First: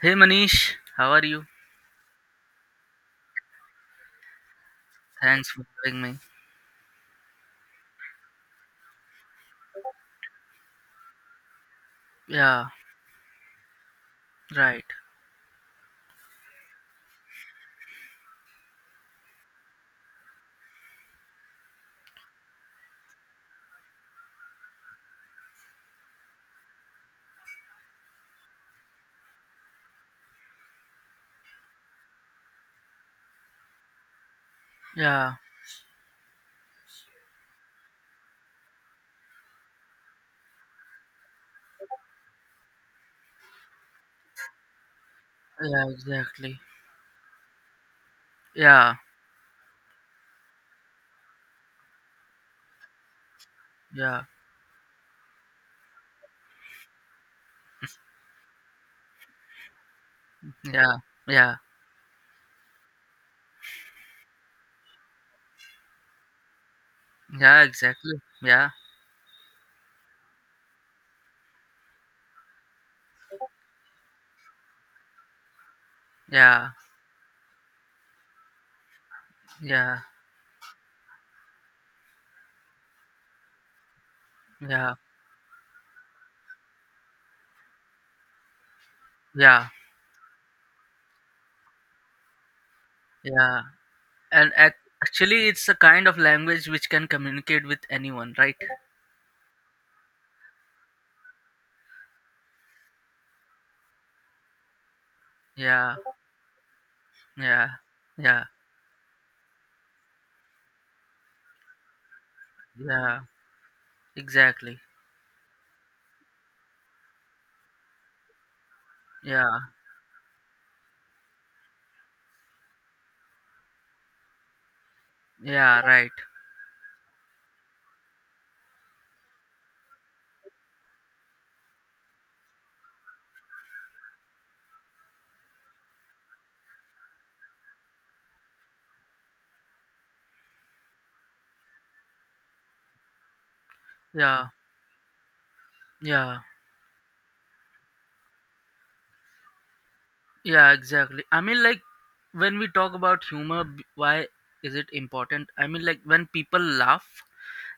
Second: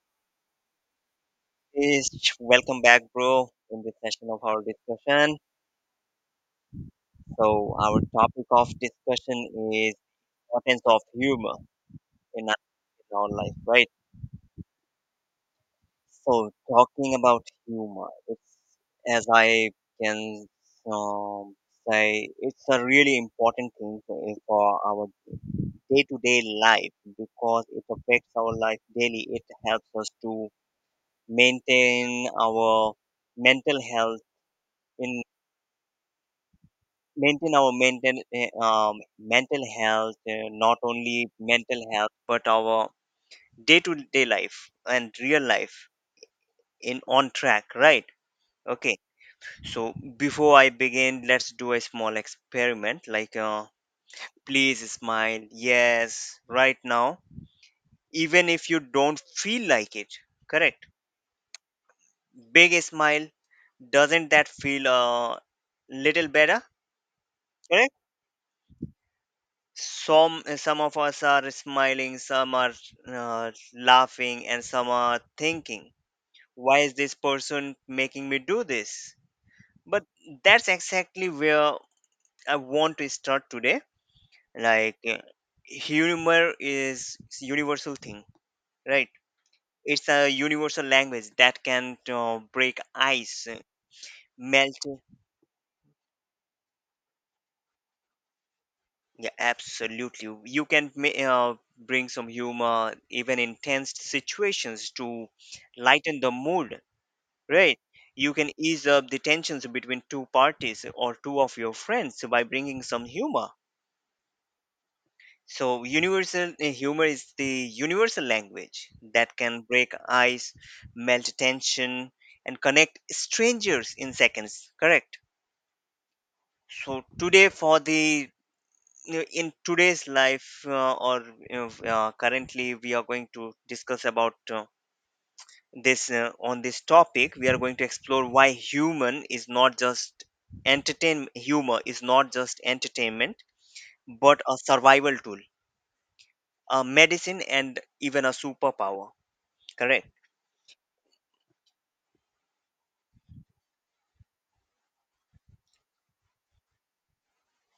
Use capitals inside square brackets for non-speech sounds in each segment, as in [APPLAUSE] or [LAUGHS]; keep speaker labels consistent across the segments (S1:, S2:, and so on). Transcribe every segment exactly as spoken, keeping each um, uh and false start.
S1: Hey Manish, how are you?
S2: Is Welcome back, bro, in this session of our discussion.
S1: Thanks for having me.
S2: So, our topic of discussion is importance of humor in our,
S1: Yeah,
S2: in our life, right?
S1: right.
S2: So, talking about humor, it's as I can um, say, it's a really important thing for for our day-to-day life because it affects our life daily. It helps us to maintain our mental health in
S1: Yeah,
S2: maintain our mental eh, um, mental health eh, not only mental health but our day to day life and real life
S1: yeah, exactly.
S2: in on track, right? Okay,
S1: Yeah,
S2: so before I begin, let's do a small experiment, like uh,
S1: yeah,
S2: please smile. Yes, right now, even if you don't feel like it. Correct,
S1: yeah, yeah,
S2: big smile. Doesn't that feel a little better?
S1: yeah,
S2: Correct.
S1: exactly. Yeah,
S2: Some eh, some of us are smiling, some are uh, laughing, and some are thinking,
S1: yeah,
S2: why is this person making me do this?
S1: yeah,
S2: But that's exactly where I want to start today.
S1: yeah,
S2: like uh, Humor is universal thing, right?
S1: yeah,
S2: It's a universal language that can uh, break ice, eh,
S1: yeah. And ac-
S2: melt.
S1: Actually, it's a kind of language which can communicate with anyone, right?
S2: Yeah, absolutely. You can ma- uh, bring some humor, even in tense situations, to
S1: Yeah,
S2: lighten the mood,
S1: yeah,
S2: right? You
S1: yeah,
S2: can ease up the tensions between two parties or two of your friends by bringing some
S1: yeah,
S2: humor.
S1: exactly.
S2: So, universal uh, humor is the universal language that
S1: Yeah,
S2: can break ice, melt tension, and connect strangers in seconds, correct?
S1: yeah, right.
S2: So, today, for the you know, in today's life uh, or you know, uh, currently we are going to discuss about uh, this uh, on this topic. We are going to explore why human is not just entertain humor is not just entertainment, but
S1: Yeah,
S2: a survival tool,
S1: yeah.
S2: a medicine, and even a superpower, correct?
S1: Yeah, exactly. I mean, like, when we talk about humor, b- why is it important? I mean, like, when people laugh,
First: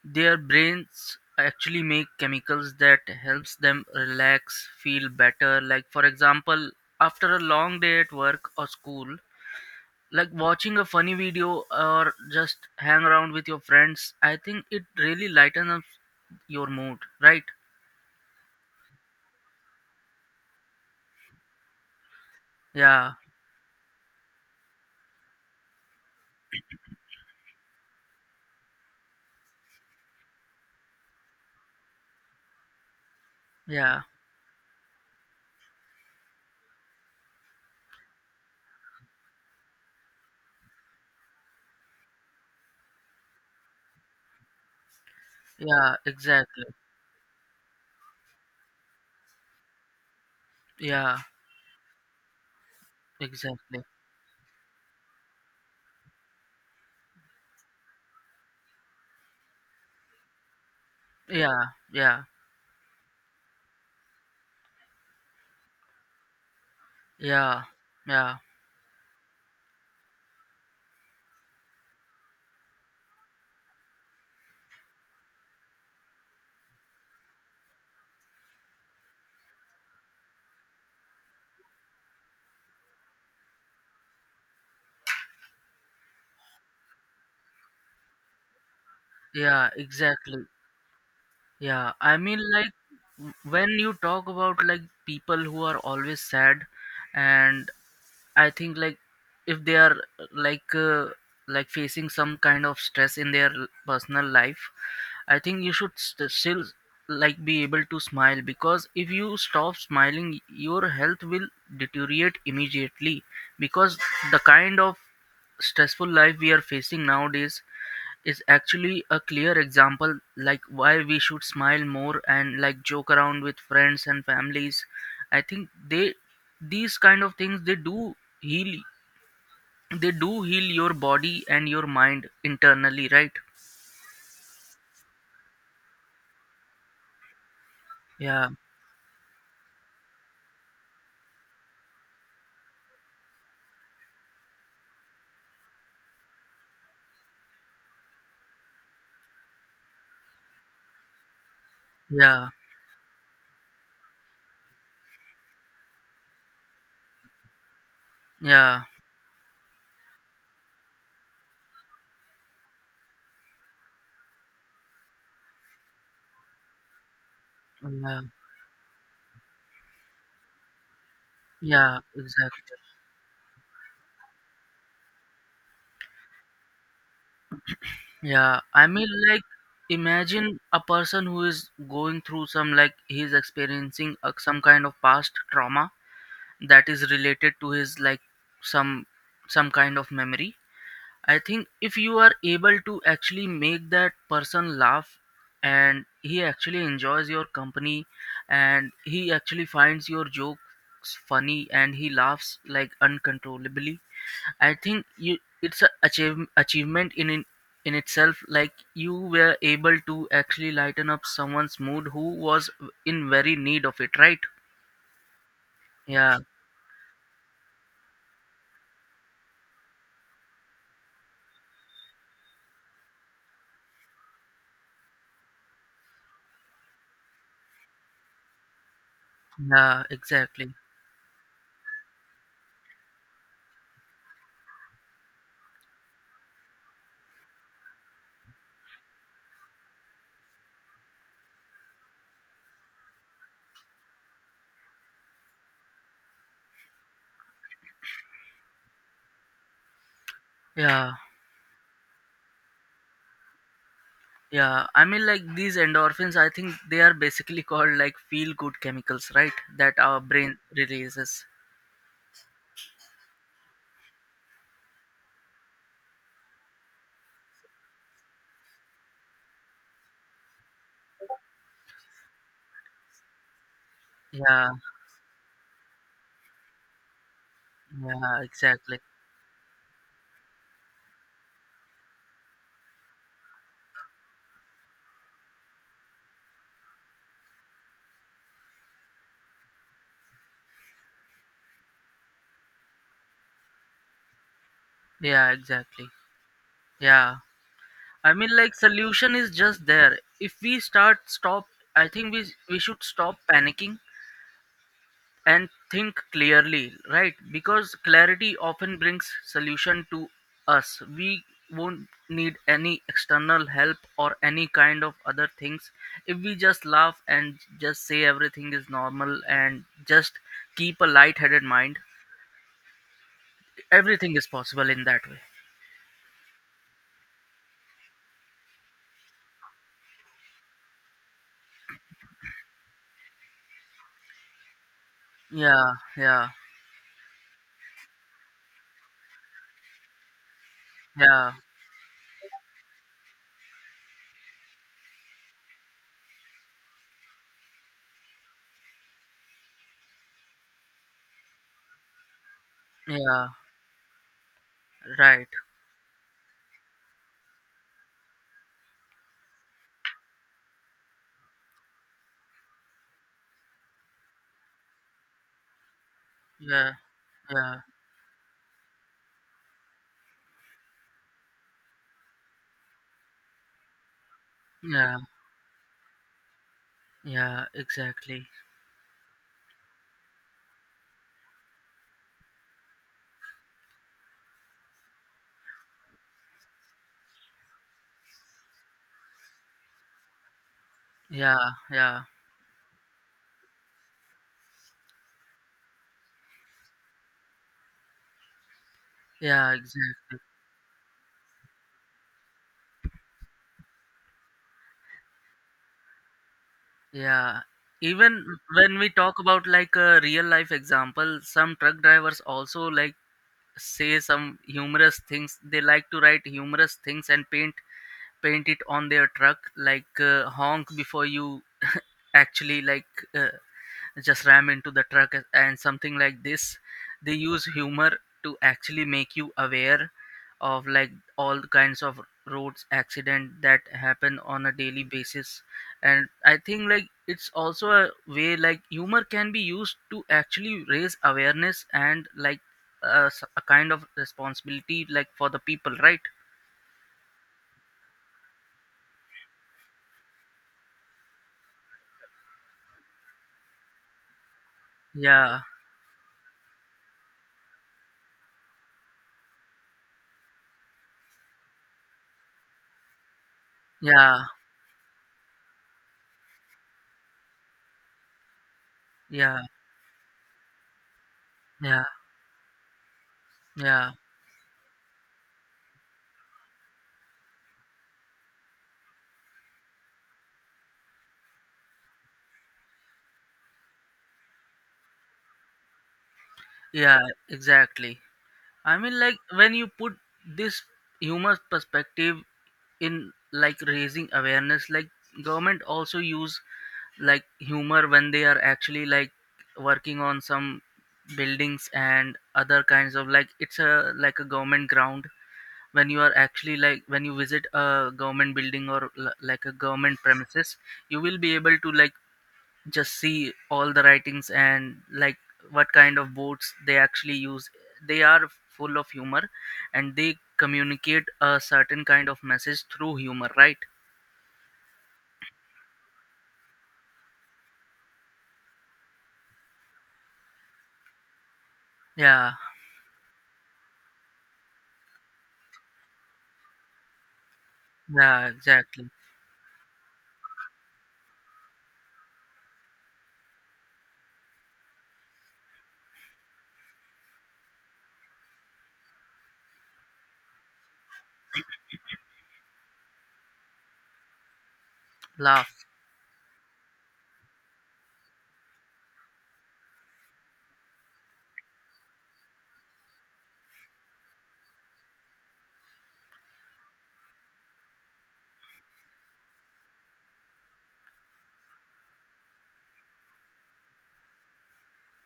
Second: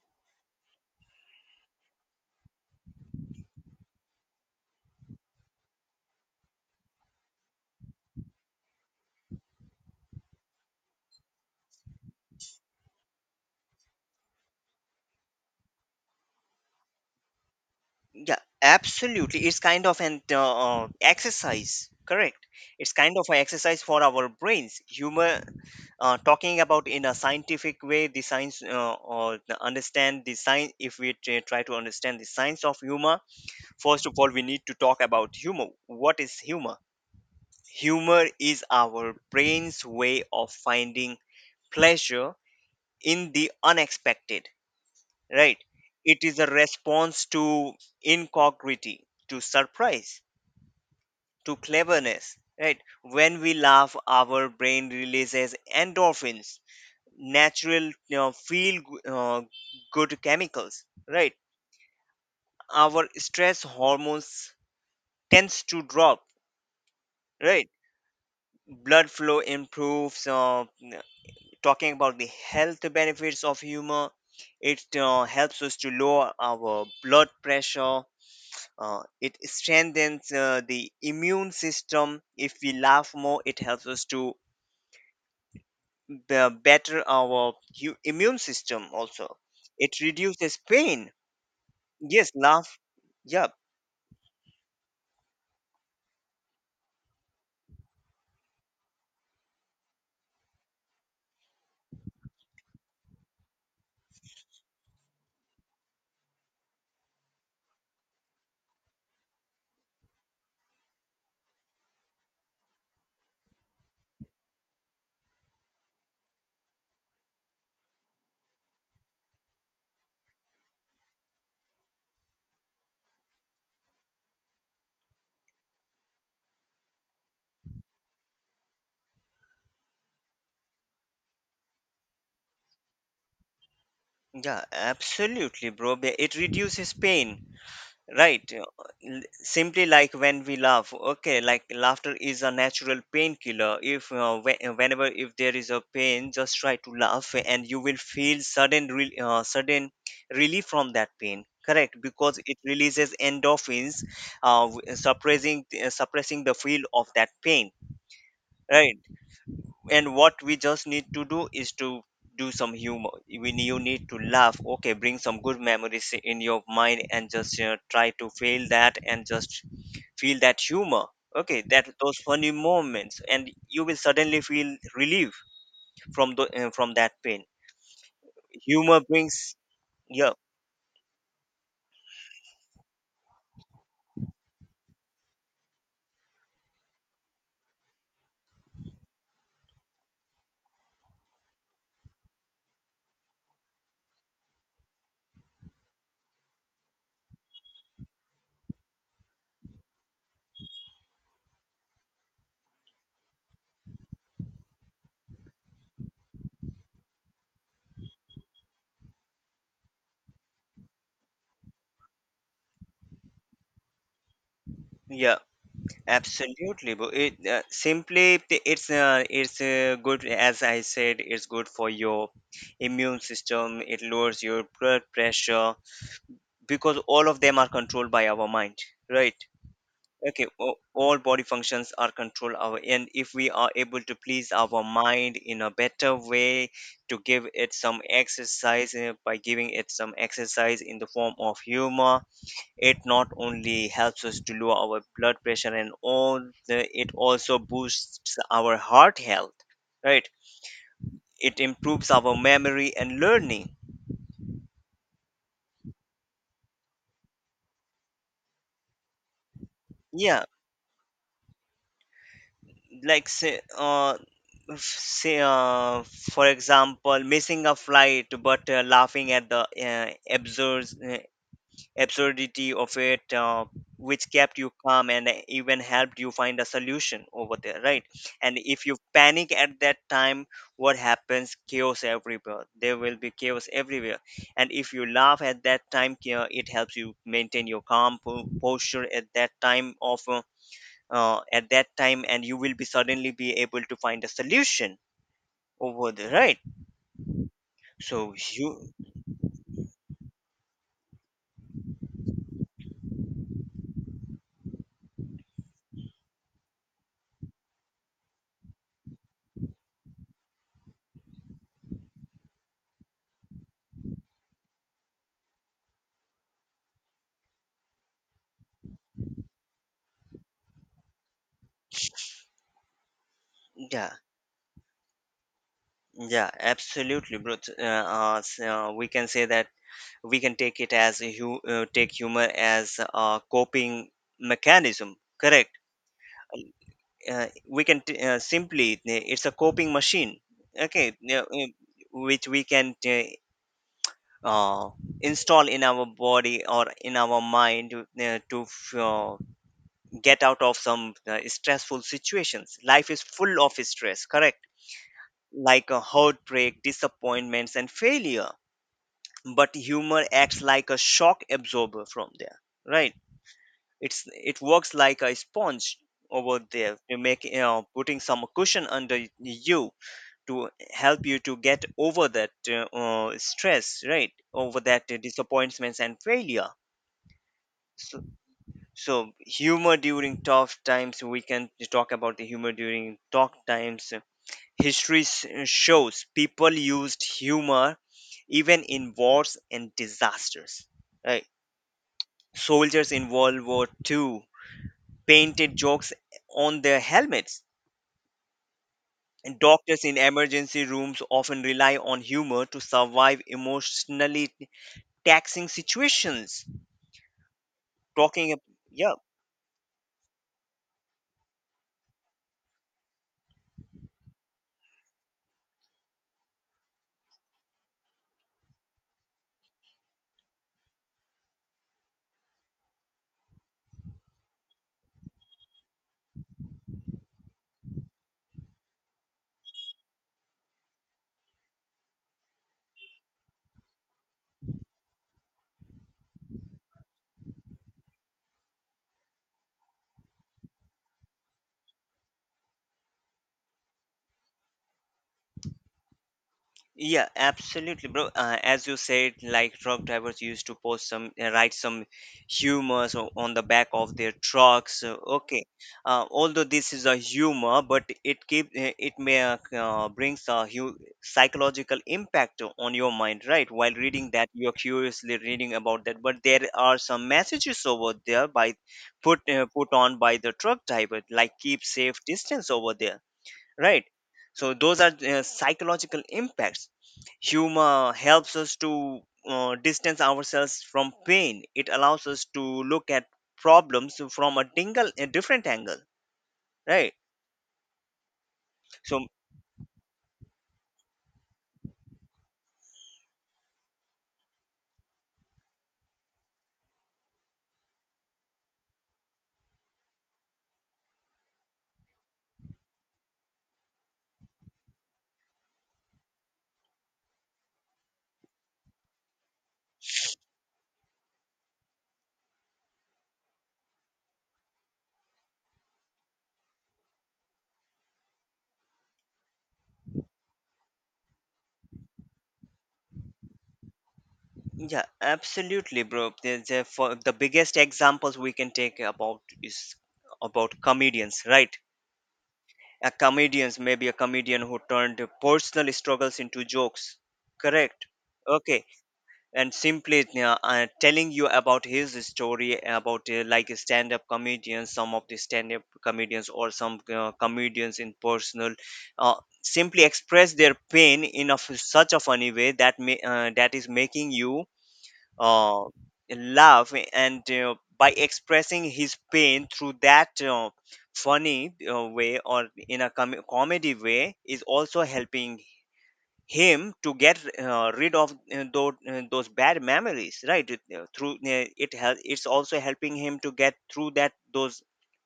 S1: their brains actually make chemicals that helps them relax, feel better. Like, for example, after a long day at work or school, like watching a funny video or just hang around with your friends, I think it really lightens up your mood, right?
S2: Yeah, absolutely, it's kind of an uh, uh, exercise, correct? It's
S1: Yeah,
S2: kind of an exercise for our brains. Humor, uh, talking about in a scientific way, the science uh, or the understand the science if we try try to understand the science of humor,
S1: yeah,
S2: first of all we need to talk about humor. What is humor? Humor is our brain's way of finding pleasure in the unexpected, right?
S1: yeah,
S2: It is a
S1: exactly.
S2: response to incongruity, to surprise,
S1: Yeah,
S2: to cleverness, right? When we
S1: exactly.
S2: laugh, our brain releases endorphins, natural, you know, feel uh, good chemicals, right?
S1: Yeah, yeah.
S2: Our stress hormones tends to drop,
S1: Yeah,
S2: right?
S1: yeah,
S2: Blood flow improves. Uh, n- talking about the health benefits of humor, it uh, helps us to lower our blood pressure. Uh, it strengthens uh, the immune system. If we laugh more, it helps us to be- better our hu- immune system also.
S1: yeah,
S2: It
S1: exactly.
S2: reduces pain.
S1: Yeah, I
S2: Yes,
S1: mean, like,
S2: laugh.
S1: w-
S2: Yeah,
S1: when you talk about like people who are always sad, and I think like if they are like uh, like facing some kind of stress in their l- personal life, I think you should st- still like be able to smile because if you stop smiling, your health will deteriorate immediately because the kind of stressful life we are facing nowadays is actually a clear example like why we should smile more and like joke around with friends and families. I think they, these kind of things they do heal, they do heal your body and your mind internally, right?
S2: yeah, absolutely, bro. Be- It reduces pain, right?
S1: yeah
S2: Uh, l- Simply like when we laugh, okay, like laughter is a natural painkiller. If uh, whe- uh, Whenever if there is a pain, just try to laugh, and you will feel sudden, re- uh, sudden relief from that pain. Correct, because
S1: yeah
S2: it releases endorphins, uh, w- suppressing uh, suppressing the feel of that pain.
S1: yeah
S2: Right, and what we just need to do is to do some humor. When you need to laugh, okay, bring some good memories in your mind, and just, you know, try
S1: yeah
S2: to feel that, and just feel that humor. Okay, that
S1: yeah
S2: those funny
S1: exactly
S2: moments, and you will suddenly feel relief from the uh, from that pain.
S1: yeah, I
S2: Humor
S1: mean, like
S2: brings yeah
S1: imagine a person who is going through some, like he's experiencing uh, some kind of past trauma that is related to his like some some kind of memory. I think if you are able to actually make that person laugh and he actually enjoys your company and he actually finds your jokes funny and he laughs like uncontrollably, I think you, it's a achieve, achievement in, in in itself, like you were able to actually lighten up someone's mood who was in very need of it, right?
S2: yeah
S1: yeah
S2: absolutely. But it uh, simply t- it's uh, it's uh, good, as I said, it's good for your immune system, it lowers your blood pressure, because all of them are controlled by our mind, right?
S1: yeah
S2: Okay,
S1: exactly
S2: o- all body functions are controlled our, and if we are able to please our mind in a better way, to give it some exercise, uh, by giving it some exercise in the form of humor, it not only helps us to lower our blood pressure and all the, it also boosts our heart health, right?
S1: yeah
S2: It improves our memory and learning.
S1: Yeah, I mean, like these endorphins, I think they are basically [LAUGHS] called like feel good chemicals, right? That our
S2: Yeah,
S1: brain releases.
S2: like say uh f- say uh for example, missing a flight but uh, laughing at the uh, absurd uh, absurdity of it, uh, which kept
S1: Yeah,
S2: you calm and even helped you find a solution over there, right?
S1: yeah,
S2: And if you
S1: exactly.
S2: panic at that time, what happens? Chaos everywhere, there will be chaos everywhere. And if you laugh at that time, uh, it helps you maintain your calm po- posture at that time of uh, uh, at that time, and you will be suddenly be able to find a solution
S1: Yeah, exactly.
S2: over there, right?
S1: Yeah, I
S2: So
S1: mean, like
S2: you
S1: solution is just there. If we start stop, I think we we should stop panicking and think clearly, right? Because clarity often brings solution to us. We won't need any external help or any kind of other things if we just laugh and just say everything is normal and just keep a light-headed mind.
S2: yeah
S1: Everything is possible in that way.
S2: yeah absolutely, bro. T- uh, uh, s- uh, we can say that we can take it as a hu- uh, take humor as a coping mechanism, correct?
S1: Yeah, yeah,
S2: Uh, we can t- uh, simply uh, It's a coping machine, okay. yeah,
S1: yeah,
S2: uh, which we can t- uh, install in our body or in our mind, uh, to f- uh, get out of some uh, stressful situations. Life is
S1: yeah.
S2: full of stress, correct?
S1: Right.
S2: Like a heartbreak, disappointments, and failure. But humor acts like a shock absorber from there, right? It's it works like a sponge over
S1: Yeah,
S2: there to make, you
S1: yeah,
S2: know, putting some cushion under y- you, to help you to get over that uh, uh, stress, right, over that uh,
S1: yeah,
S2: disappointments and failure.
S1: yeah.
S2: So,
S1: Exactly.
S2: So humor during tough times, we can talk about the humor during tough times. History s- shows people used humor even in wars and disasters, right?
S1: Yeah, yeah,
S2: Soldiers in World War Two painted jokes on their helmets, and
S1: yeah.
S2: doctors in
S1: Exactly.
S2: emergency rooms often rely on humor to survive emotionally taxing situations.
S1: Yeah,
S2: Talking,
S1: even
S2: ab-
S1: when we
S2: yeah.
S1: talk about like a real life example, some truck drivers also like say some humorous things. They like to write humorous things and paint, paint it on their truck, like uh, honk before you actually like uh, just ram into the truck and something like this. They use humor to actually make you aware of like all kinds of roads accident that happen on a daily basis. And I think like it's also a way, like humor can be used to actually raise awareness and like a, s- a kind of responsibility like for the people, right?
S2: Yeah, absolutely, bro. Uh, as you said, like truck drivers used to post some, uh, write some humors o- on the back of their trucks. Uh,
S1: yeah
S2: okay, uh, although this is a humor, but it keep uh, it may uh, uh, brings a hu- psychological impact o- on your mind, right? While reading
S1: yeah
S2: that, you're curiously reading about that, but there are some messages over there by put
S1: yeah
S2: uh, put on by the truck driver, like keep
S1: yeah
S2: safe distance over there, right?
S1: yeah
S2: So those are uh, psychological impacts. Humor helps us to uh, distance ourselves from pain. It allows us to look at problems from a dingle a different angle, right?
S1: yeah exactly I
S2: So
S1: mean, like when you put this human perspective in like raising awareness, like government also use like humor when they are actually like working on some buildings and other kinds of, like it's a like a government ground. When you are actually like when you visit a government building or l- like a government premises, you will be able to like just see all the writings and like what kind of boats they actually use. They are full of humor and they communicate a certain kind of message through humor, right?
S2: yeah absolutely, bro. There's a- for the biggest examples we can take about is about comedians, right?
S1: Yeah
S2: A comedians maybe a comedian who turned personal struggles into jokes, correct?
S1: yeah
S2: Okay,
S1: exactly
S2: and simply, uh, uh, telling you about his story about, uh, like stand up comedians, some of the stand up comedians or some uh, comedians in personal, uh, simply express their pain in a f such a funny way that may, uh, that is making you uh,
S1: laugh
S2: laugh, and uh, by expressing his pain through that uh, funny uh, way or in a com- comedy way is also helping him to get uh, rid of uh, those, uh, those bad memories, right? It, uh, through uh, it help it's also helping him to get through that those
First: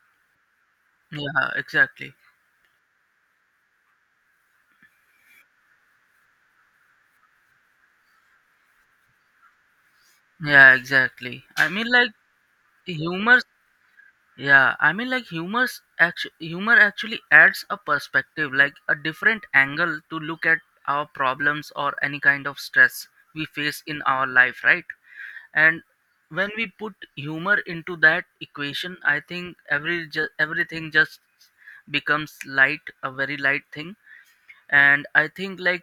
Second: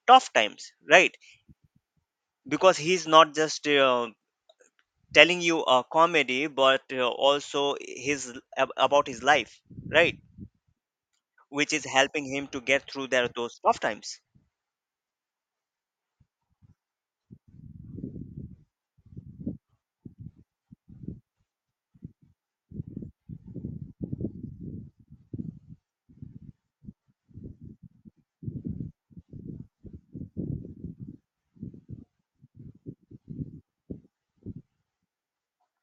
S2: tough times, right?
S1: yeah exactly
S2: Because he's not just uh, telling you a comedy, but uh, also his ab- about his life, right?
S1: yeah exactly I
S2: Which is
S1: mean like
S2: helping him to get through there
S1: humor
S2: those tough times.
S1: Yeah, I mean, like humor's actu- humor actually adds a perspective, like a different angle to look at our problems or any kind of stress we face in our life, right? And when we put humor into that equation, I think every ju- everything just becomes light, a very light thing. And I think like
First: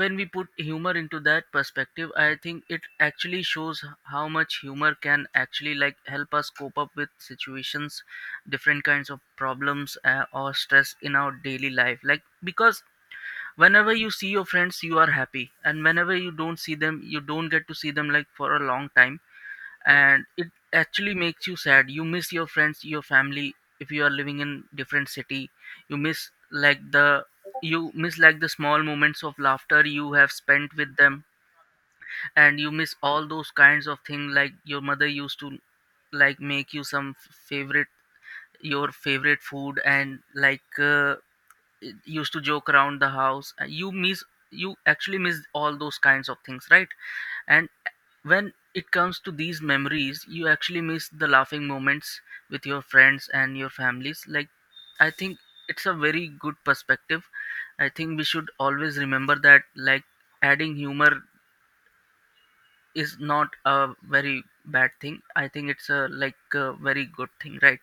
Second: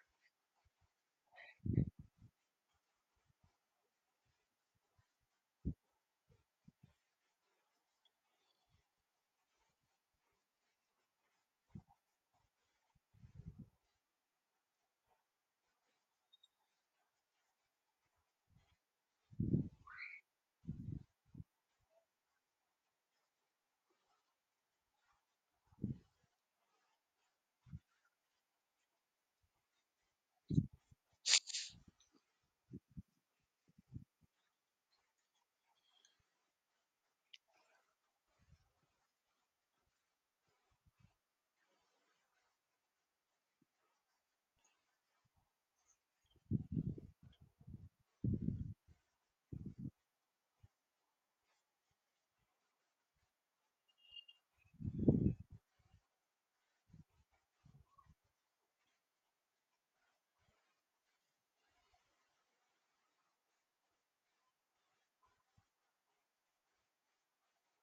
S1: when we put humor into that perspective, I think it actually shows h- how much humor can actually like help us cope up with situations, different kinds of problems, uh, or stress in our daily life, like because whenever you see your friends you are happy, and whenever you don't see them, you don't get to see them like for a long time and it actually makes you sad. You miss your friends, your family. If you are living in different city, you miss like the, you miss like the small moments of laughter you have spent with them. And you miss all those kinds of things, like your mother used to like make you some f- favorite, your favorite food and like uh, it used to joke around the house. Uh, you miss, you actually miss all those kinds of things, right? And when it comes to these memories, you actually miss the laughing moments with your friends and your families. Like, I think it's a very good perspective. I think we should always remember that, like, adding humor is not a very bad thing. I think it's a like a very good thing, right?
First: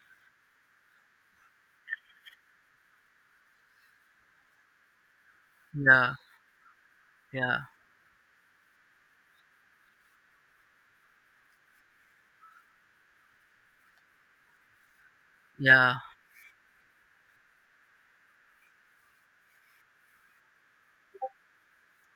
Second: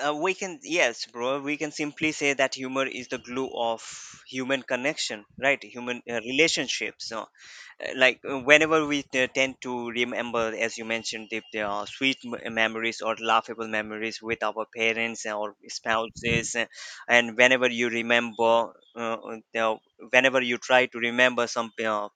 S2: uh, We can, yes bro, we can simply say that humor is the glue of human connection, right? Human
S1: Yeah,
S2: uh, relationships, uh,
S1: yeah,
S2: uh, like uh, whenever we t- tend to remember, as you mentioned, if there are sweet m- memories or laughable memories with our parents or
S1: yeah,
S2: spouses, uh, and whenever you remember, uh, uh, whenever you try to remember some uh,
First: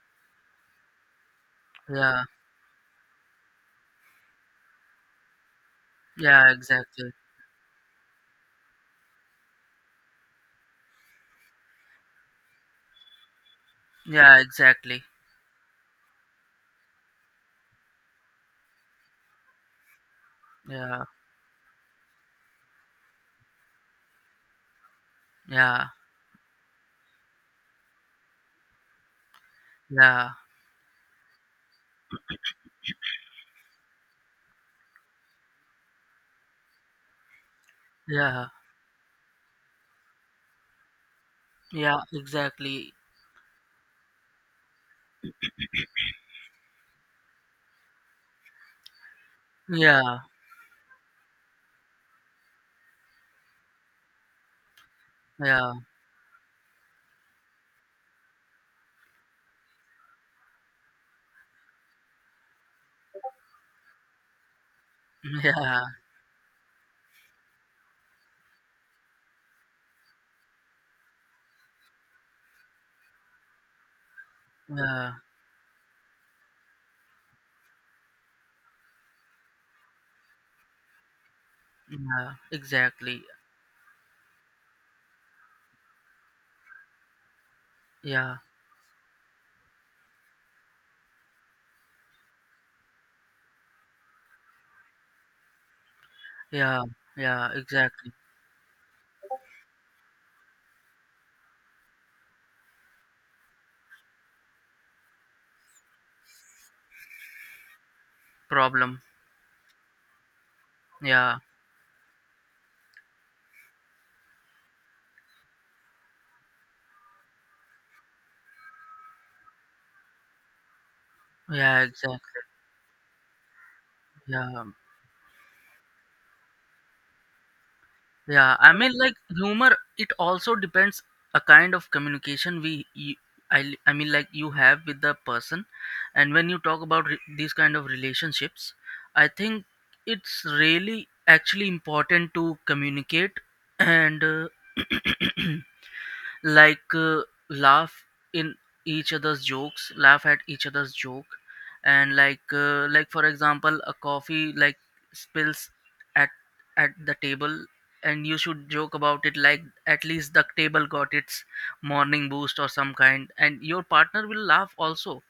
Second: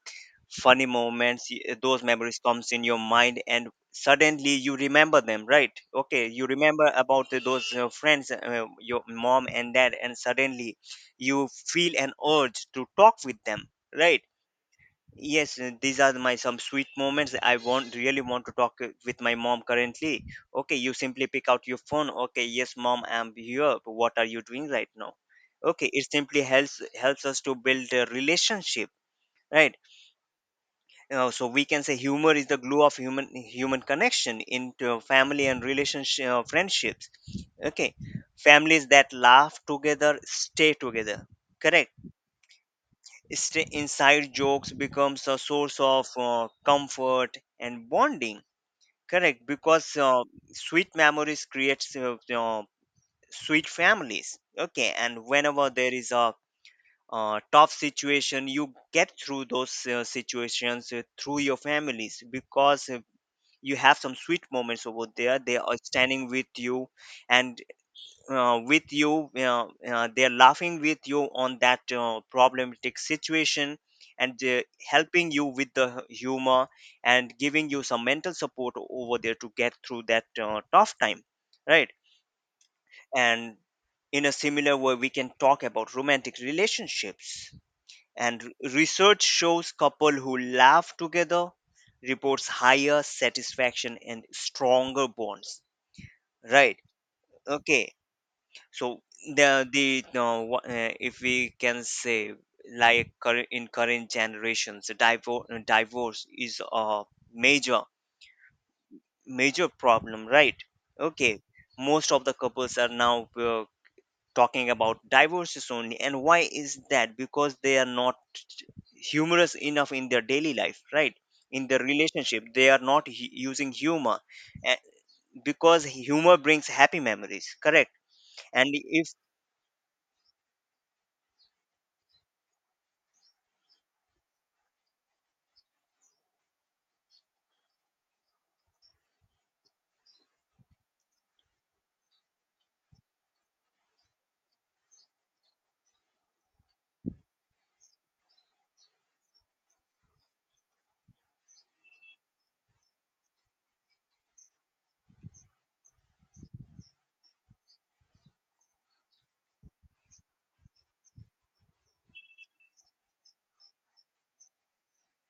S2: funny moments, y- uh, those
S1: yeah,
S2: memories comes in your mind, and suddenly you remember them, right? Okay, you
S1: yeah,
S2: remember
S1: exactly.
S2: about the- those uh, friends, uh, your mom and dad, and suddenly you feel an urge to talk with them, right?
S1: Yeah, exactly.
S2: Yes, uh, these are my some sweet moments. I want really want to talk uh, with my mom currently. Okay, you
S1: Yeah,
S2: simply pick out your phone. Okay, yes, mom, I'm here. What are you doing right now? Okay,
S1: yeah,
S2: it simply helps helps us to build a relationship, right?
S1: yeah,
S2: Uh, so we can say humor is the glue of human human connection into family and relationship uh, friendships. Okay,
S1: yeah,
S2: families that laugh together stay together. Correct.
S1: yeah, exactly.
S2: Stay inside jokes becomes a source of uh, comfort and bonding. Correct, because
S1: Yeah,
S2: uh, sweet memories creates uh, uh, sweet families. Okay, and whenever
S1: yeah,
S2: there is a uh, tough situation, you get through those uh, situations uh, through your families because uh, you have some sweet moments over there.
S1: [LAUGHS]
S2: They are
S1: yeah.
S2: standing with you, and uh, with you uh, uh, they're laughing with you on that uh, problematic situation and uh,
S1: Yeah,
S2: helping you with the humor, and giving you some mental support over there to get through that uh, tough time, right?
S1: yeah, exactly.
S2: And in a similar way, we can talk about romantic relationships,
S1: Yeah,
S2: and r- research shows couple who laugh together reports higher satisfaction and stronger bonds, right?
S1: yeah, yeah,
S2: Okay,
S1: exactly.
S2: so the the no, wha- uh, if we can say, like, current in current generations, divorce divorce is a major
S1: Problem.
S2: major problem, right?
S1: Yeah,
S2: Okay, most of the couples are now uh, talking about divorces only, and why is that? Because they are not humorous enough in their daily life, right? In their
S1: yeah, exactly.
S2: relationship, they are not hu- using humor,
S1: Yeah,
S2: eh, because humor brings happy memories, correct?
S1: yeah.
S2: And
S1: I mean,
S2: if
S1: like humor, it also depends a kind of communication we, you, I, I mean, like you have with the person, and when you talk about re- these kind of relationships, I think it's really actually important to communicate and, uh, [CLEARS THROAT] like uh, laugh in each other's jokes, laugh at each other's joke, and like uh, like for example a coffee like spills at, at the table and you should joke about it, like at least the table got its morning boost or some kind, and your partner will laugh also.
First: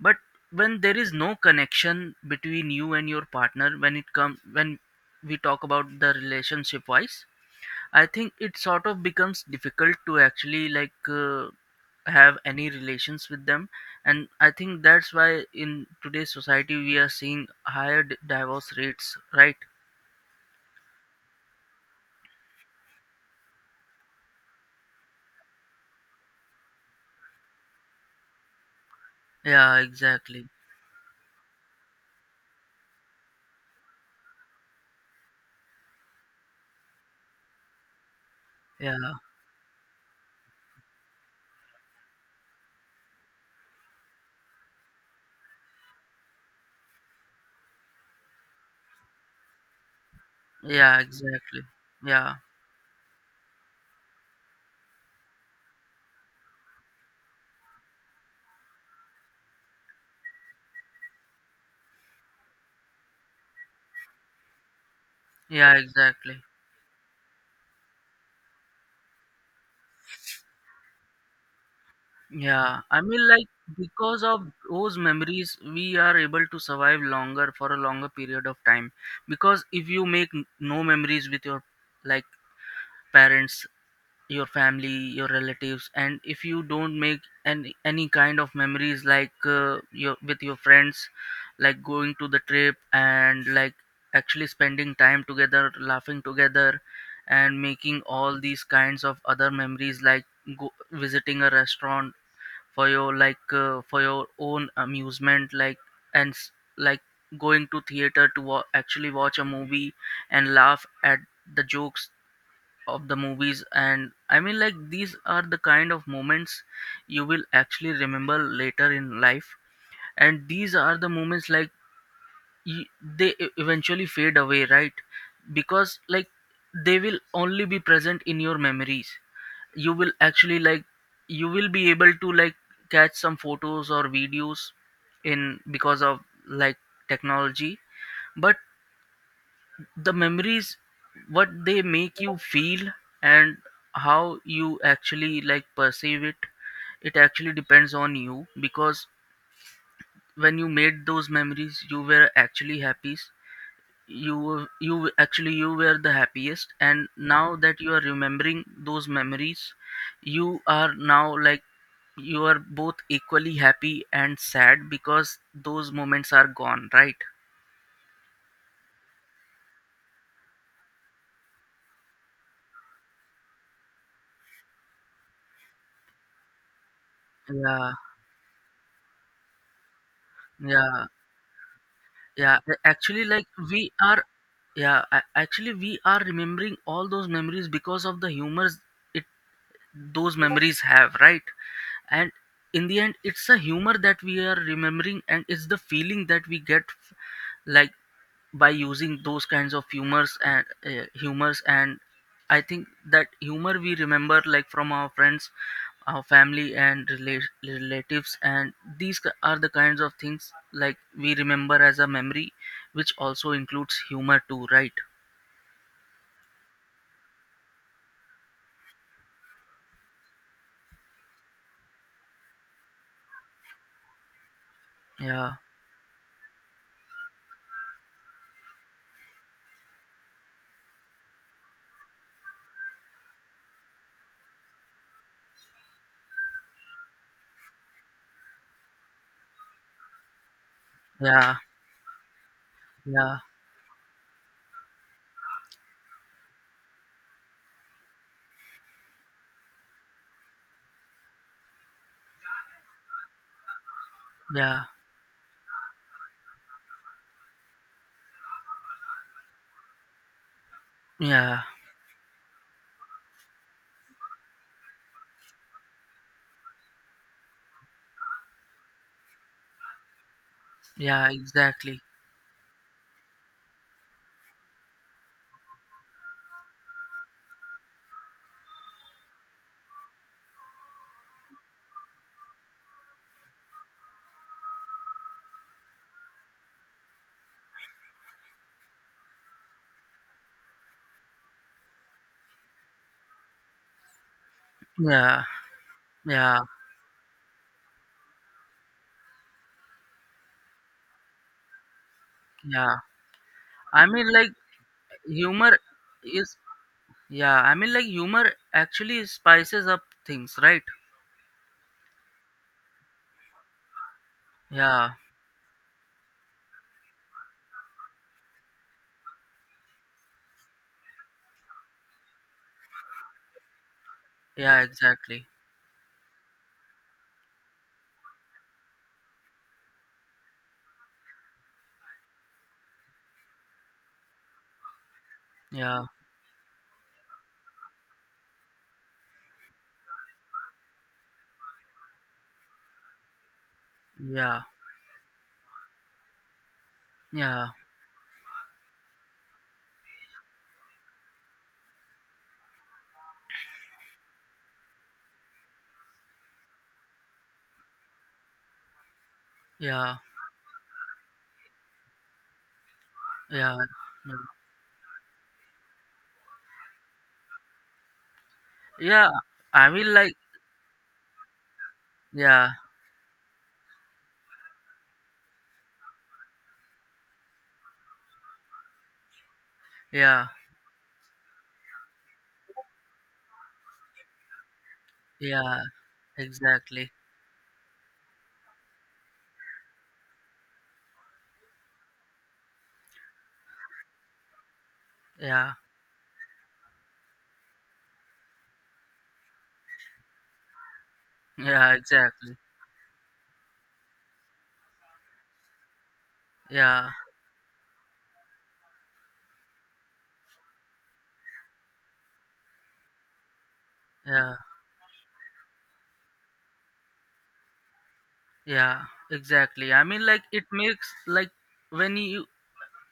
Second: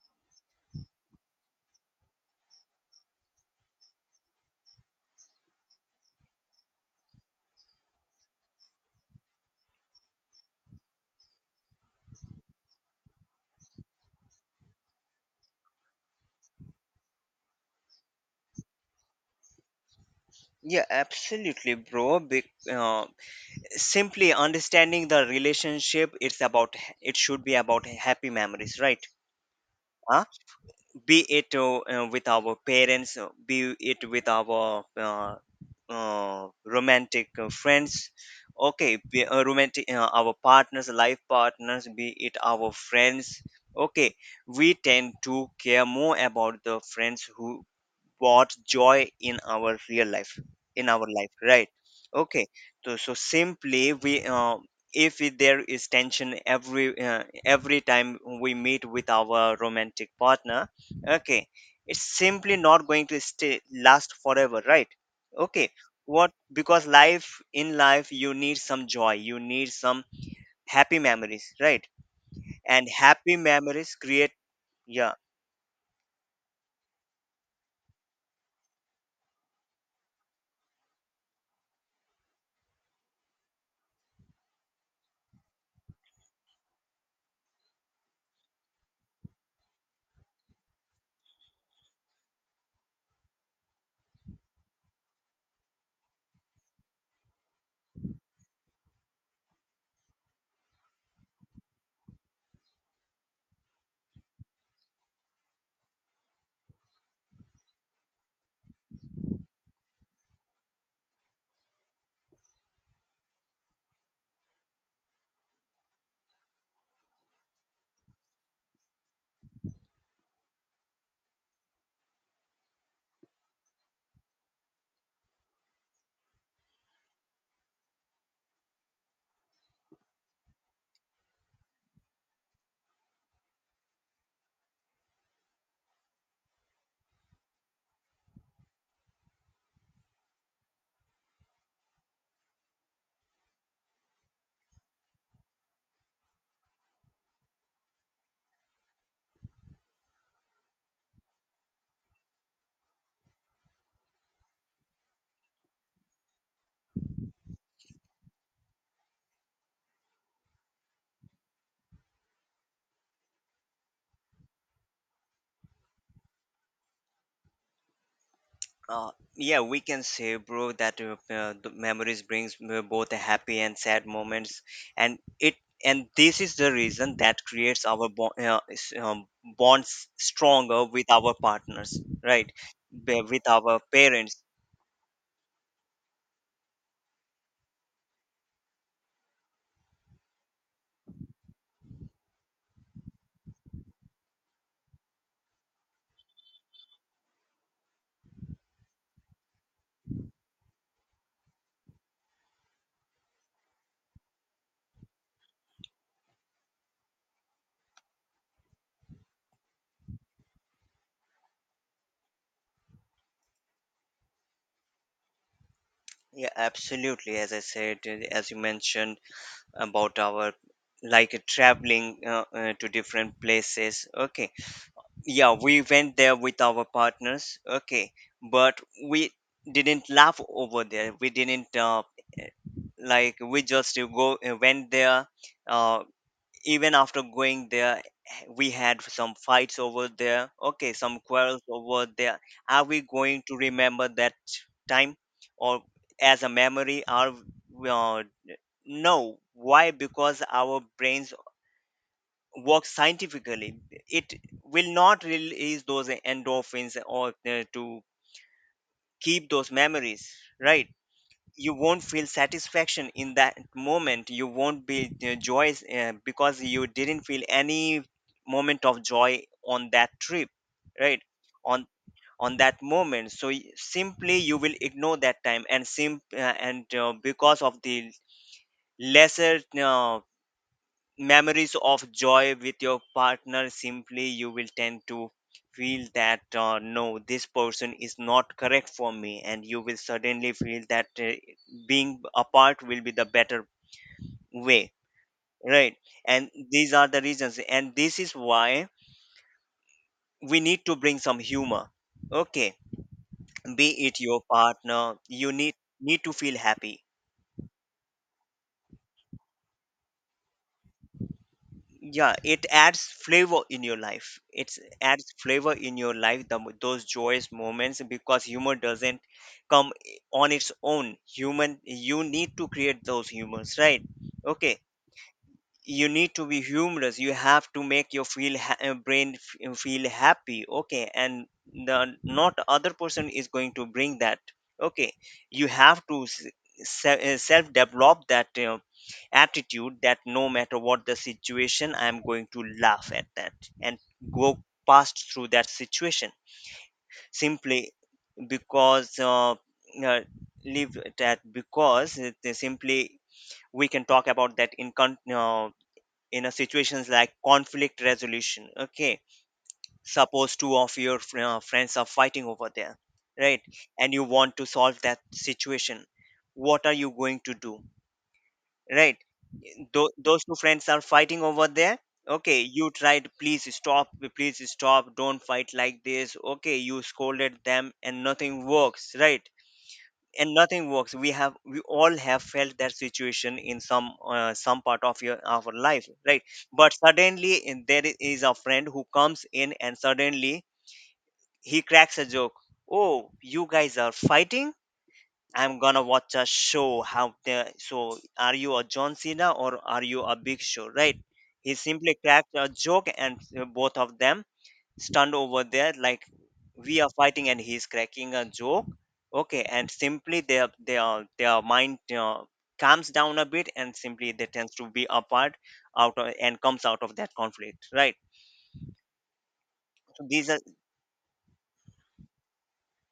S1: But when there is no connection between you and your partner, when it comes, when we talk about the relationship wise, I think it sort of becomes difficult to actually like uh, have any relations with them, and I think that's why in today's society we are seeing higher d- divorce rates, right?
S2: Yeah, absolutely, bro. Be, uh, simply understanding the relationship, it's about it should be about happy memories, right?
S1: Yeah,
S2: Huh?
S1: exactly.
S2: Be it uh, uh, with our parents, uh, be it with our uh, uh, romantic uh, friends,
S1: Yeah,
S2: okay, be, uh, romantic uh, our partners, life partners, be it our friends. Okay, we tend to care more about the friends who brought joy in our real life in
S1: yeah,
S2: our life
S1: exactly.
S2: right
S1: Yeah,
S2: okay so so simply we uh, if it- there is tension every uh, every time we meet with our romantic partner okay it's simply not going to stay last forever right okay
S1: yeah,
S2: what
S1: exactly.
S2: because life in life you need some joy you need some happy memories right
S1: Yeah,
S2: and
S1: I mean,
S2: happy
S1: like
S2: memories
S1: because
S2: create
S1: of those
S2: yeah.
S1: memories, we are able to survive longer for a longer period of time. Because if you make n- no memories with your like parents, your family, your relatives, and if you don't make any any kind of memories like uh, your with your friends, like going to the trip and like actually spending time together, laughing together, and making all these kinds of other memories like go, visiting a restaurant for your like uh, for your own amusement like and s- like going to theater to wa- actually watch a movie and laugh at the jokes of the movies. And I mean, like these are the kind of moments you will actually remember later in life. And these are the moments like y- they e- eventually fade away, right? Because like they will only be present in your memories. You will actually like, you will be able to like catch some photos or videos in because of like technology. But the memories, what they make you feel and how you actually like perceive it, it actually depends on you. Because when you made those memories you were actually happy. you were- you actually, you were the happiest, and now that you are remembering those memories, you are now like, you are both equally happy and sad because those moments are gone, right?
S2: Uh, yeah, we can say, bro, that uh, uh, the memories brings uh, both a happy and sad moments, and it and this is the reason that creates
S1: yeah
S2: our bond, uh, s- um, bonds stronger
S1: yeah
S2: with our partners, right?
S1: yeah a-
S2: Be-
S1: actually
S2: With
S1: like
S2: our
S1: we are
S2: parents.
S1: Yeah, a- actually we are remembering all those memories because of the humors it, those memories have, right? And in the end, it's a humor that we are remembering, and it's the feeling that we get f- like by using those kinds of humors and uh, humors and I think that humor we remember like from our friends, our family and rela- relatives, and these ki- are the kinds of things like we remember as a memory, which also includes humor too, right?
S2: Yeah, absolutely. As I said, uh, as you mentioned about our, like, uh, traveling uh, uh, to different places. Okay, yeah,
S1: yeah
S2: we went there with our partners, okay, but we didn't laugh over there. We didn't uh, like, we just uh, go uh, went there. uh, Even after going there, we had some fights over there, okay, some
S1: Yeah,
S2: quarrels over there. Are we
S1: yeah,
S2: going to remember that time or as a memory? are we- uh, no, why? Because our brains work scientifically. It
S1: yeah,
S2: will not release those endorphins or uh, to keep those memories, right?
S1: yeah,
S2: You won't feel satisfaction in that moment. You won't be uh, joyous uh, because you didn't feel any moment of joy on that trip, right?
S1: yeah,
S2: on
S1: exactly.
S2: on that moment. So y- simply you will ignore that time and sim uh, and uh, because of the lesser uh, memories of joy with your partner, simply you will tend to feel that uh, no, this person is not correct for me, and you will suddenly feel that uh, being apart will be the better way,
S1: Yeah,
S2: right? And
S1: yeah,
S2: these are the reasons, and this is why we need to bring some humor. Okay,
S1: yeah.
S2: be
S1: I
S2: it
S1: mean,
S2: your
S1: like,
S2: partner, you need
S1: humor
S2: need to
S1: is,
S2: feel happy.
S1: yeah, I mean, like, humor actually spices up things, right?
S2: Yeah, it adds flavor in your life. It
S1: Yeah,
S2: adds flavor in your life, the, mo- those joyous moments, because humor doesn't come i- on its own, human. You need to create those humors, right? Okay,
S1: yeah, exactly.
S2: you need to be humorous. You have to make your feel ha- uh, brain f- uh, feel happy, okay, and the not other person is going to bring that. Okay, you
S1: Yeah,
S2: have to s- se- uh, self develop that uh, attitude that no matter what the situation, I am going to laugh at that and go
S1: yeah,
S2: past through that situation
S1: yeah,
S2: simply. Because uh, uh, leave that, because it, simply, we can talk about that in con- uh, in a situations like conflict resolution. Okay,
S1: yeah,
S2: suppose two of your fr- uh, friends are fighting over there, right,
S1: yeah,
S2: and you
S1: yeah.
S2: want to solve that situation. What are you going to do, right?
S1: Yeah, I
S2: Tho-
S1: mean, like,
S2: those two friends are fighting over there, okay.
S1: yeah,
S2: You tried, please stop, please stop, don't fight like this, okay. You scolded them and nothing works, right?
S1: yeah,
S2: And nothing works. We have, we all have felt that situation in some uh, some part of your of our
S1: yeah,
S2: life, right? But
S1: exactly.
S2: suddenly in- there is a friend who comes in, and suddenly he cracks a joke. Oh, you guys are fighting,
S1: Yeah,
S2: I'm gonna watch a show. How the so, are you a John Cena or are you a Big Show, right? He
S1: yeah,
S2: simply cracked
S1: exactly.
S2: a joke, and uh, both of them stunned over there, like, we are
S1: Yeah,
S2: fighting and he's cracking a joke. Okay, and simply their their their mind uh, calms down a bit, and simply they
S1: yeah,
S2: tends to be apart out of, and comes out of that conflict, right?
S1: yeah, exactly. I
S2: So
S1: mean, like,
S2: these are
S1: it makes, like, when you,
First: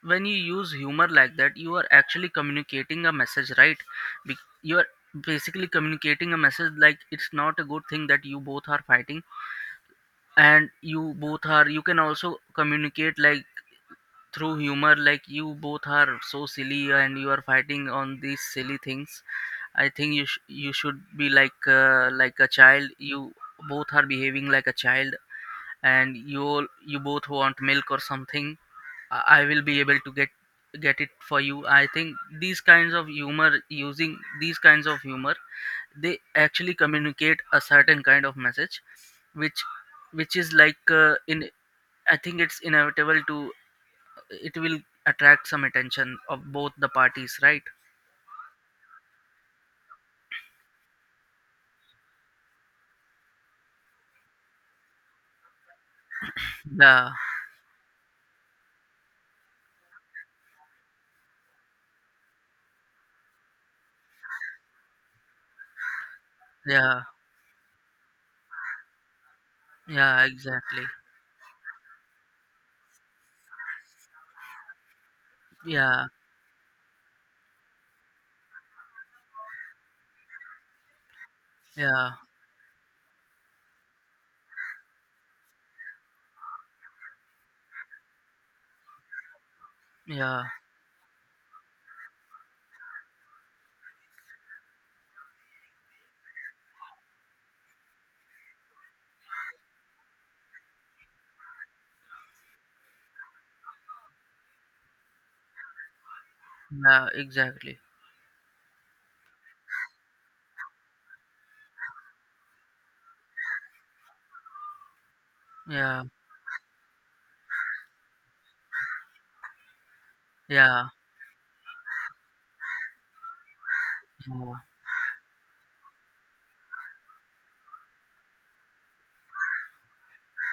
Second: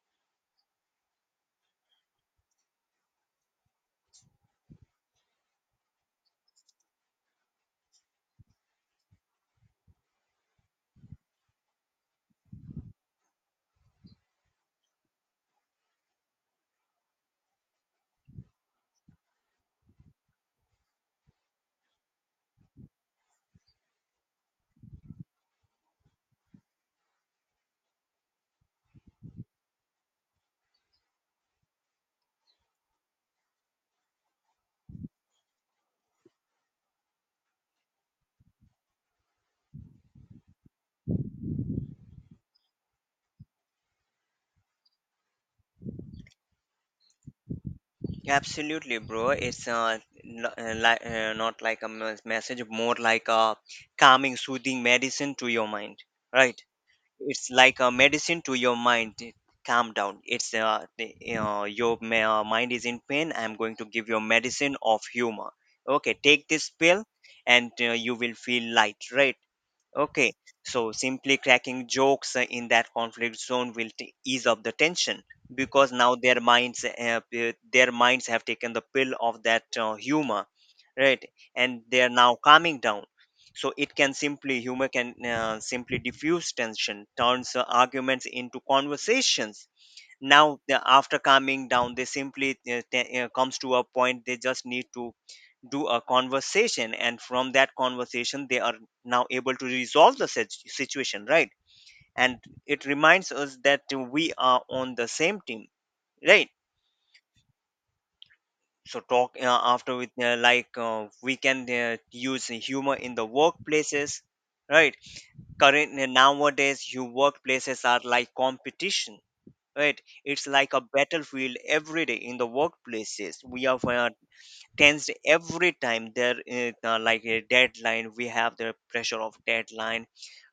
S1: when you use humor like that, you are actually communicating a message, right? Be- you are basically communicating a message like it's not a good thing that you both are fighting, and you both are, you can also communicate like through humor, like you both are so silly and you are fighting on these silly things. I think you sh- you should be like uh, like a child. You both are behaving like a child, and you all, you both want milk or something. I I will be able to get get it for you. I think these kinds of humor, using these kinds of humor, they actually communicate a certain kind of message, which which is like uh, in I think it's inevitable to, it will attract some attention of both the parties, right?
S2: absolutely, bro, it's uh, n- uh, li- uh, not like a mes- message, more like a calming, soothing medicine to your mind, right?
S1: Yeah,
S2: It's like a medicine to your mind. Calm down, it's, uh, you know, your ma- uh, mind is in pain, I'm going to give you a medicine of humor. Okay, take this
S1: yeah,
S2: pill and uh, you will feel light, right?
S1: yeah,
S2: Okay,
S1: exactly.
S2: so simply cracking jokes uh, in that conflict zone will t- ease up the tension, because
S1: Yeah,
S2: now their minds have, uh, their minds have taken the pill of that uh, humor, right? And they are
S1: yeah,
S2: now calming down. So it can simply, humor can uh, simply diffuse tension, turns uh, arguments into conversations.
S1: yeah,
S2: Now the, after calming down, they simply uh, t- uh, comes to a point, they just need to do a conversation, and from that conversation they are now able to resolve the sit- situation, right? And it reminds us that we are on the same team, right?
S1: yeah, exactly.
S2: So talk uh, after with uh, like, uh, we can uh, use humor in the workplaces, right? current
S1: Yeah,
S2: uh, Nowadays your workplaces are like competition, right? It's like a
S1: yeah,
S2: battlefield. Every day in the workplaces we are uh,
S1: yeah,
S2: tensed. Every time there is, uh, like a deadline, we have the pressure of deadline,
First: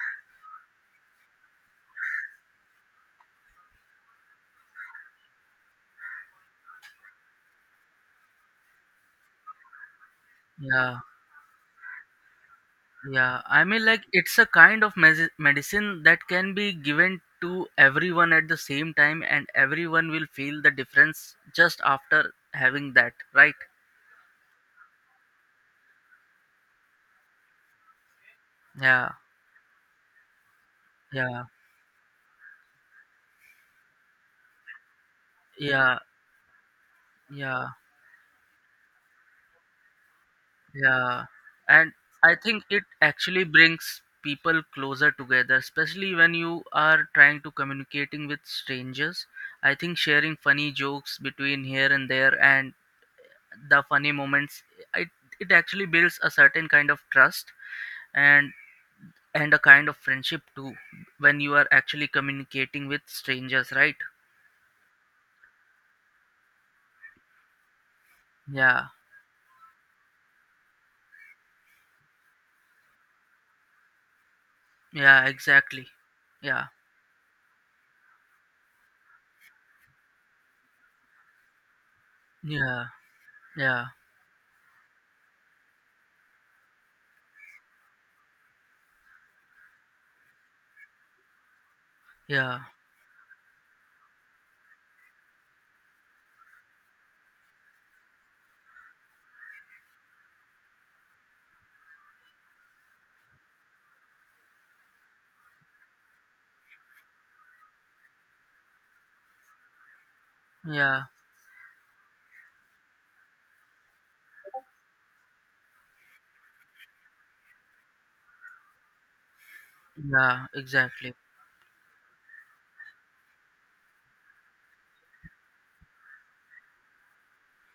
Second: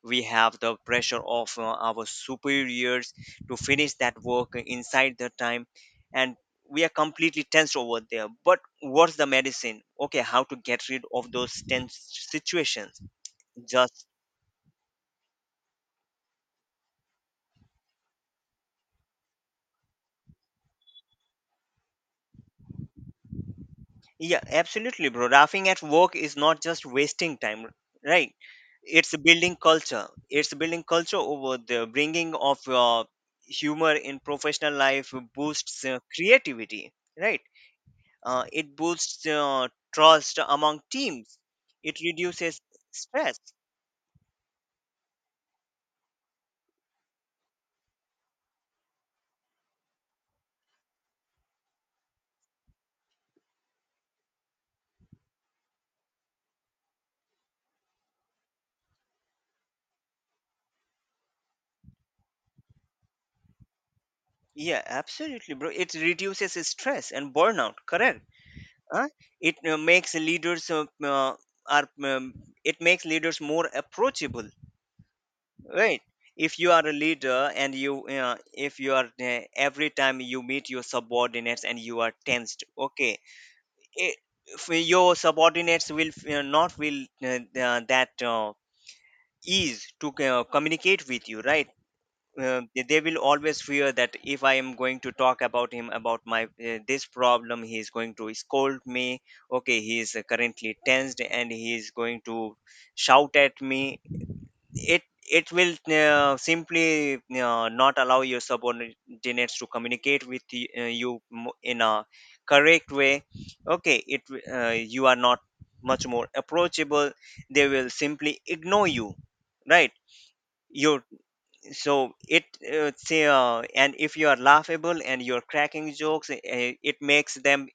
S2: we have the pressure of uh, our superiors to finish that work inside the time, and we are completely tensed over there. But what's the medicine? Okay, how to get
S1: yeah.
S2: rid of those tense situations?
S1: Yeah, I mean, like,
S2: Just
S1: it's a kind of mes- medicine that can be given to everyone at the same time, and everyone will feel the difference just after having that, right?
S2: yeah, absolutely, bro. Laughing at work is not just wasting time, right?
S1: Yeah,
S2: It's building culture. It's building culture
S1: yeah,
S2: over the bringing of uh, humor in professional life. Boosts uh,
S1: yeah,
S2: creativity, right?
S1: yeah,
S2: Uh, it boosts uh, trust among
S1: yeah.
S2: teams.
S1: And
S2: It
S1: I
S2: reduces
S1: think it
S2: stress.
S1: actually brings people closer together, especially when you are trying to communicating with strangers. I think sharing funny jokes between here and there and the funny moments, it, it actually builds a certain kind of trust and and a kind of friendship too when you are actually communicating with strangers, right?
S2: Yeah, absolutely, bro. It reduces stress and burnout. Correct.
S1: Yeah
S2: Huh? It uh, makes leaders uh, uh, are um, it makes leaders more approachable,
S1: yeah exactly
S2: right? If
S1: yeah
S2: you are a leader and you, uh, if you are, uh, every time you meet your subordinates and you are tensed,
S1: yeah
S2: okay,
S1: yeah
S2: it, if your subordinates will uh, not will uh, uh, that uh, ease to uh, communicate with you, right? uh,
S1: yeah
S2: they they will always fear that if I am going to talk about him about my, uh, this problem, he is going to scold me. Okay, he is currently tensed and he is going to shout at me. It it will uh, simply uh, not allow your subordinates to communicate with y- uh,
S1: yeah
S2: you mo- in a correct way. Okay, it w- uh, you are not much more approachable. They will simply ignore you, right?
S1: yeah
S2: You,
S1: exactly
S2: so it uh, say uh, and if you are laughable and you're cracking jokes, uh, it makes them,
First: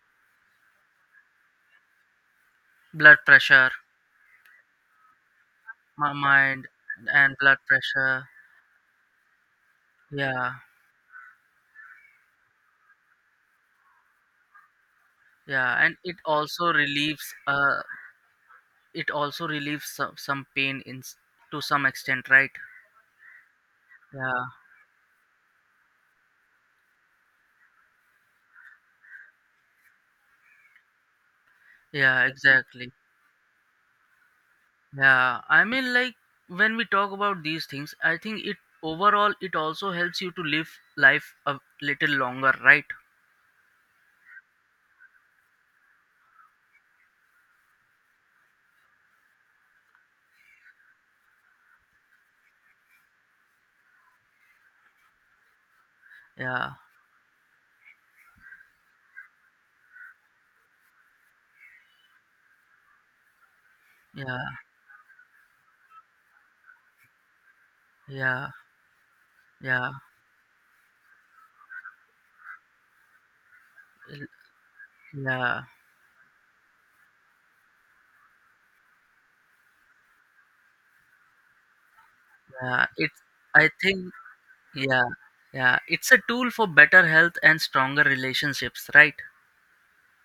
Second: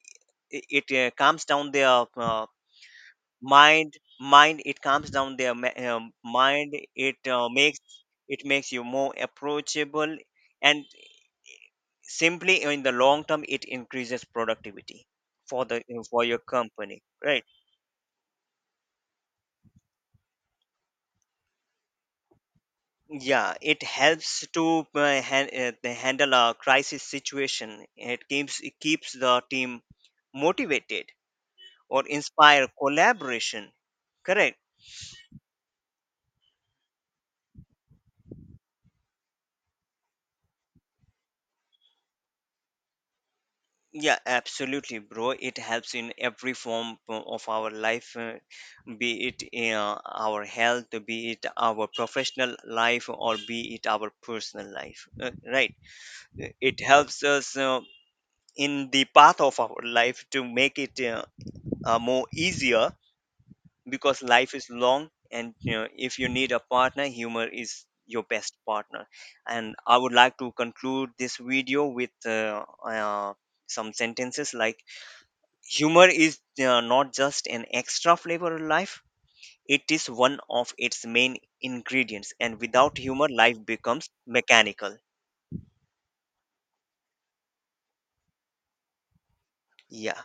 S2: it uh, calms down their uh,
S1: Blood pressure.
S2: mind. Mind, it calms down their ma- um,
S1: My mind
S2: mind. It
S1: and
S2: uh,
S1: blood
S2: makes,
S1: pressure.
S2: it makes you more approachable,
S1: Yeah,
S2: and simply in the long term it increases productivity for the,
S1: yeah. And
S2: uh,
S1: it
S2: for your
S1: also
S2: company,
S1: relieves
S2: right?
S1: uh, it also relieves some, some pain in s- to some extent, right?
S2: Yeah, it helps
S1: yeah
S2: to uh, han- uh, they handle a crisis situation. It keeps, it keeps the team motivated or
S1: yeah
S2: inspire
S1: exactly
S2: collaboration, correct.
S1: Yeah, I mean, like when we talk about these things, I think it, overall it also helps you to live life a little longer, right?
S2: Yeah, absolutely, bro. It helps in every form o- of our life, uh, be it uh, our health, be it our professional life, or be it our personal life, uh, right? Uh,
S1: Yeah,
S2: It helps us uh, in the path of our life to make it uh, uh, more easier, because
S1: yeah,
S2: life is long, and, you know, if you need a partner, humor is your
S1: yeah,
S2: best partner. And
S1: yeah,
S2: I would like to conclude this video with uh, uh, some
S1: l-
S2: sentences like,
S1: yeah,
S2: humor is uh, not just an extra flavor of life, it is one of its main ingredients, and
S1: yeah.
S2: without
S1: It's,
S2: humor, life
S1: I think,
S2: becomes mechanical.
S1: yeah, yeah. It's a tool for better health and stronger relationships, right?
S2: Yeah.